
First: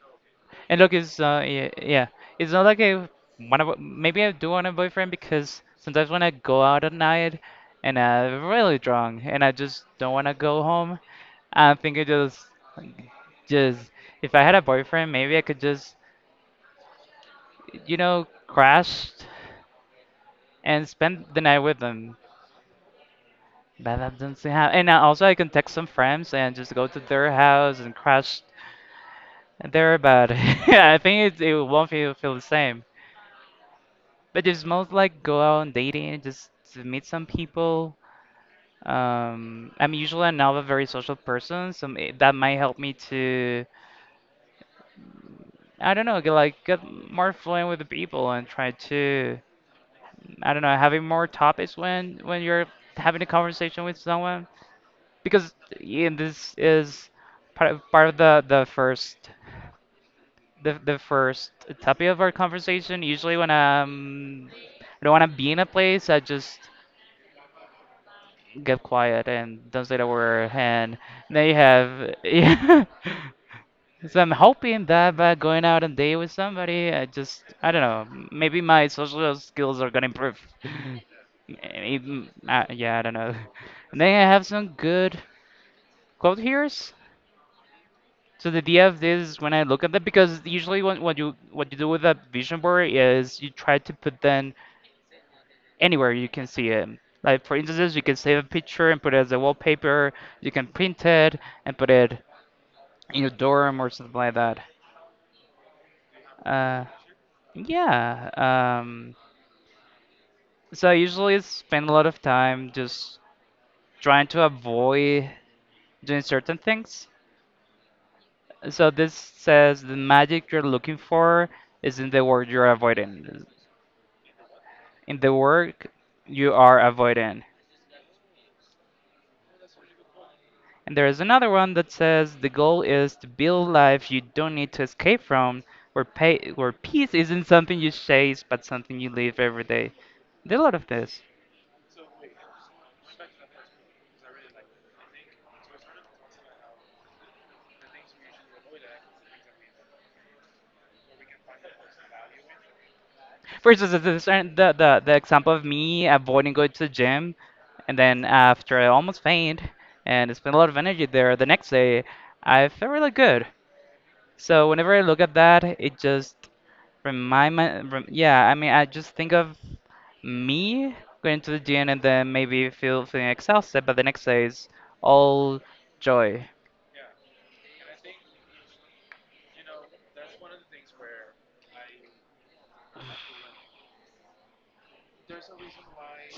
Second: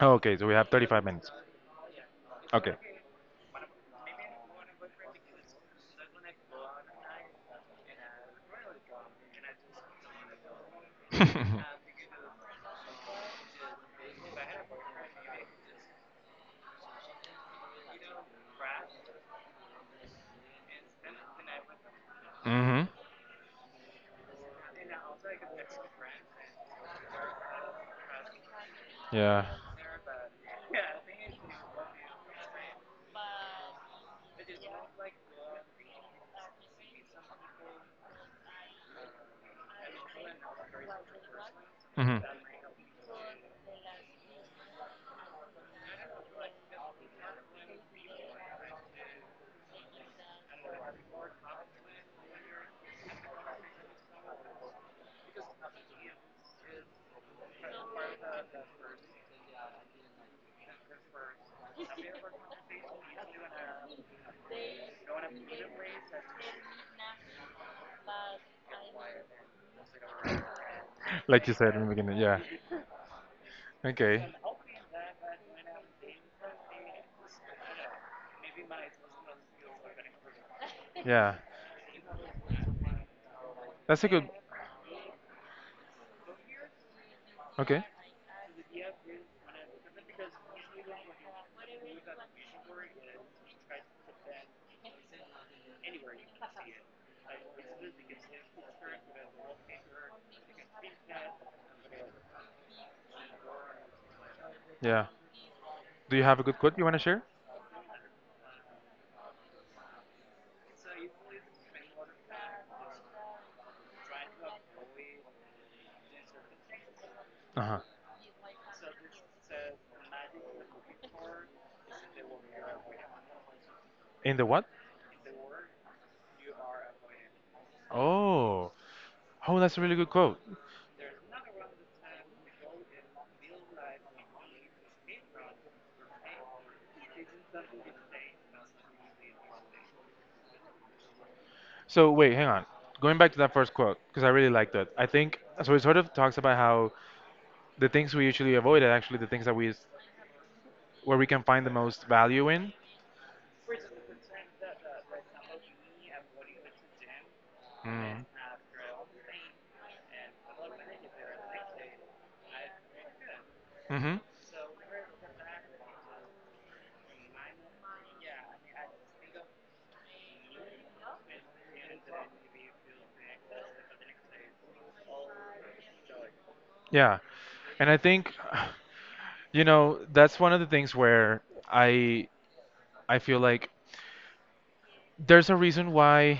B: Oh, okay, so we have
A: And look,
B: 35
A: it's
B: minutes.
A: uh, it's not
B: Okay.
A: like I want to. Maybe I do want a boyfriend because sometimes when I go out at night and I'm really drunk and I just don't want to go home, I
B: [laughs]
A: think it just if I had a boyfriend, maybe I could just, you know, crash and spend the night with them.
B: Mm-hmm.
A: But that doesn't seem how. And I- also, I can text some friends and just go to their house and crash
B: Yeah.
A: there. But [laughs] I think it, it won't feel the same. But it's most like go out on dating and just to meet some people. I'm usually not a very social person, so may-
B: Mm-hmm.
A: that might help me to, I don't know, get like get more fluent with the people and try to, I don't know, having more topics when you're having a conversation with someone because yeah, this is part of the first the first topic of our conversation. Usually when I'm I don't want to be in a place. I just get quiet and don't say the word. And now
B: Like you
A: you
B: said in the
A: have,
B: beginning.
A: [laughs]
B: Yeah.
A: yeah. So
B: Okay.
A: I'm hoping that by going out and date with somebody, I just, I don't know, maybe my social skills are gonna improve.
B: Yeah.
A: [laughs] Even, yeah, I don't know. [laughs] And
B: That's a
A: then
B: good.
A: I have some good quote here. So
B: Okay.
A: the idea of this is when I look at them, because usually when, what you do with a vision board is you try to put them anywhere you can see it. Like for instance, you can save a picture and put it as a wallpaper. You can print it and put it in your dorm or something like that.
B: Yeah. Do you have a good quote you
A: Uh,
B: want to share?
A: yeah. Um, so I usually spend a lot of time just trying to avoid doing certain things.
B: Uh-huh.
A: So this says the magic you're looking for is in the work you're avoiding,
B: In the what?
A: in the work you are avoiding.
B: Oh. Oh, that's a really good quote.
A: And there is another one that says the goal is to build life you don't need to escape from, where pay, where peace isn't something you chase but something you live every day. There a lot of this.
B: So wait, hang on. Going back to that first quote, because I really liked that. I think so. It sort of talks about how the things we usually avoid are actually the things that we where we can find the most value in.
A: For instance, the example of me avoiding going to the gym, and then
B: Mm.
A: after I almost faint and spent a lot of energy there, the next day I felt really good.
B: hmm
A: So whenever I look at that, it just yeah, I mean, I just think of me going to the gym and then maybe feel feeling exhausted, but the next day is all joy.
B: Yeah. And I think, [sighs] you know, that's one of the things where I I feel like there's a reason why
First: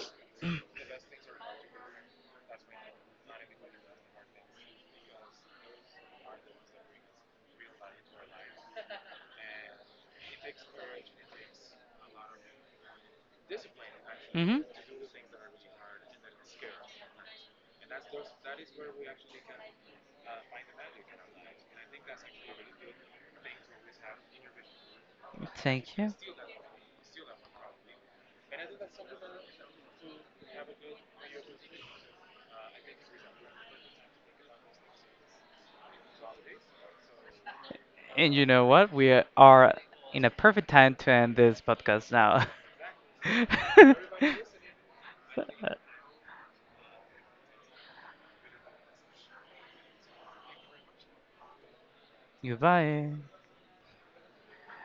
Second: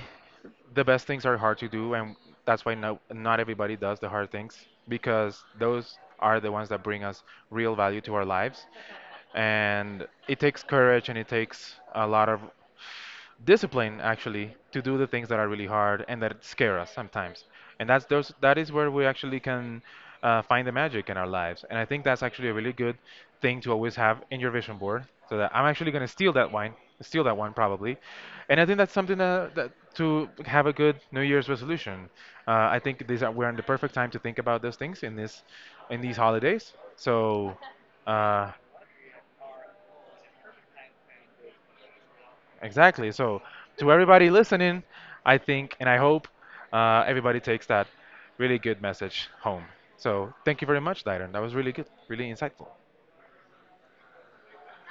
B: the best things are hard to do, and that's why not everybody does the hard things because those are the ones that bring us real value to our lives. And it takes courage and it takes a lot of discipline actually
A: Hmm.
B: to do the things that are really hard and that scare us sometimes. And that's those That is where we actually can find the magic in our lives, and I think that's actually a really good thing to always have in your vision board, so that I'm actually
A: Thank
B: going
A: you.
B: to steal that one probably. And I think that's something that, that to have a good New Year's resolution. I think these are we're in the perfect time to think about those things in these holidays.
A: And you
B: Uh,
A: know what? We are in a perfect time to end this podcast now.
B: Exactly. So, to
A: [laughs]
B: everybody listening, I think and I hope everybody takes that really good message home. So, thank you very much, Dyron. That was really good, really insightful.
A: Goodbye.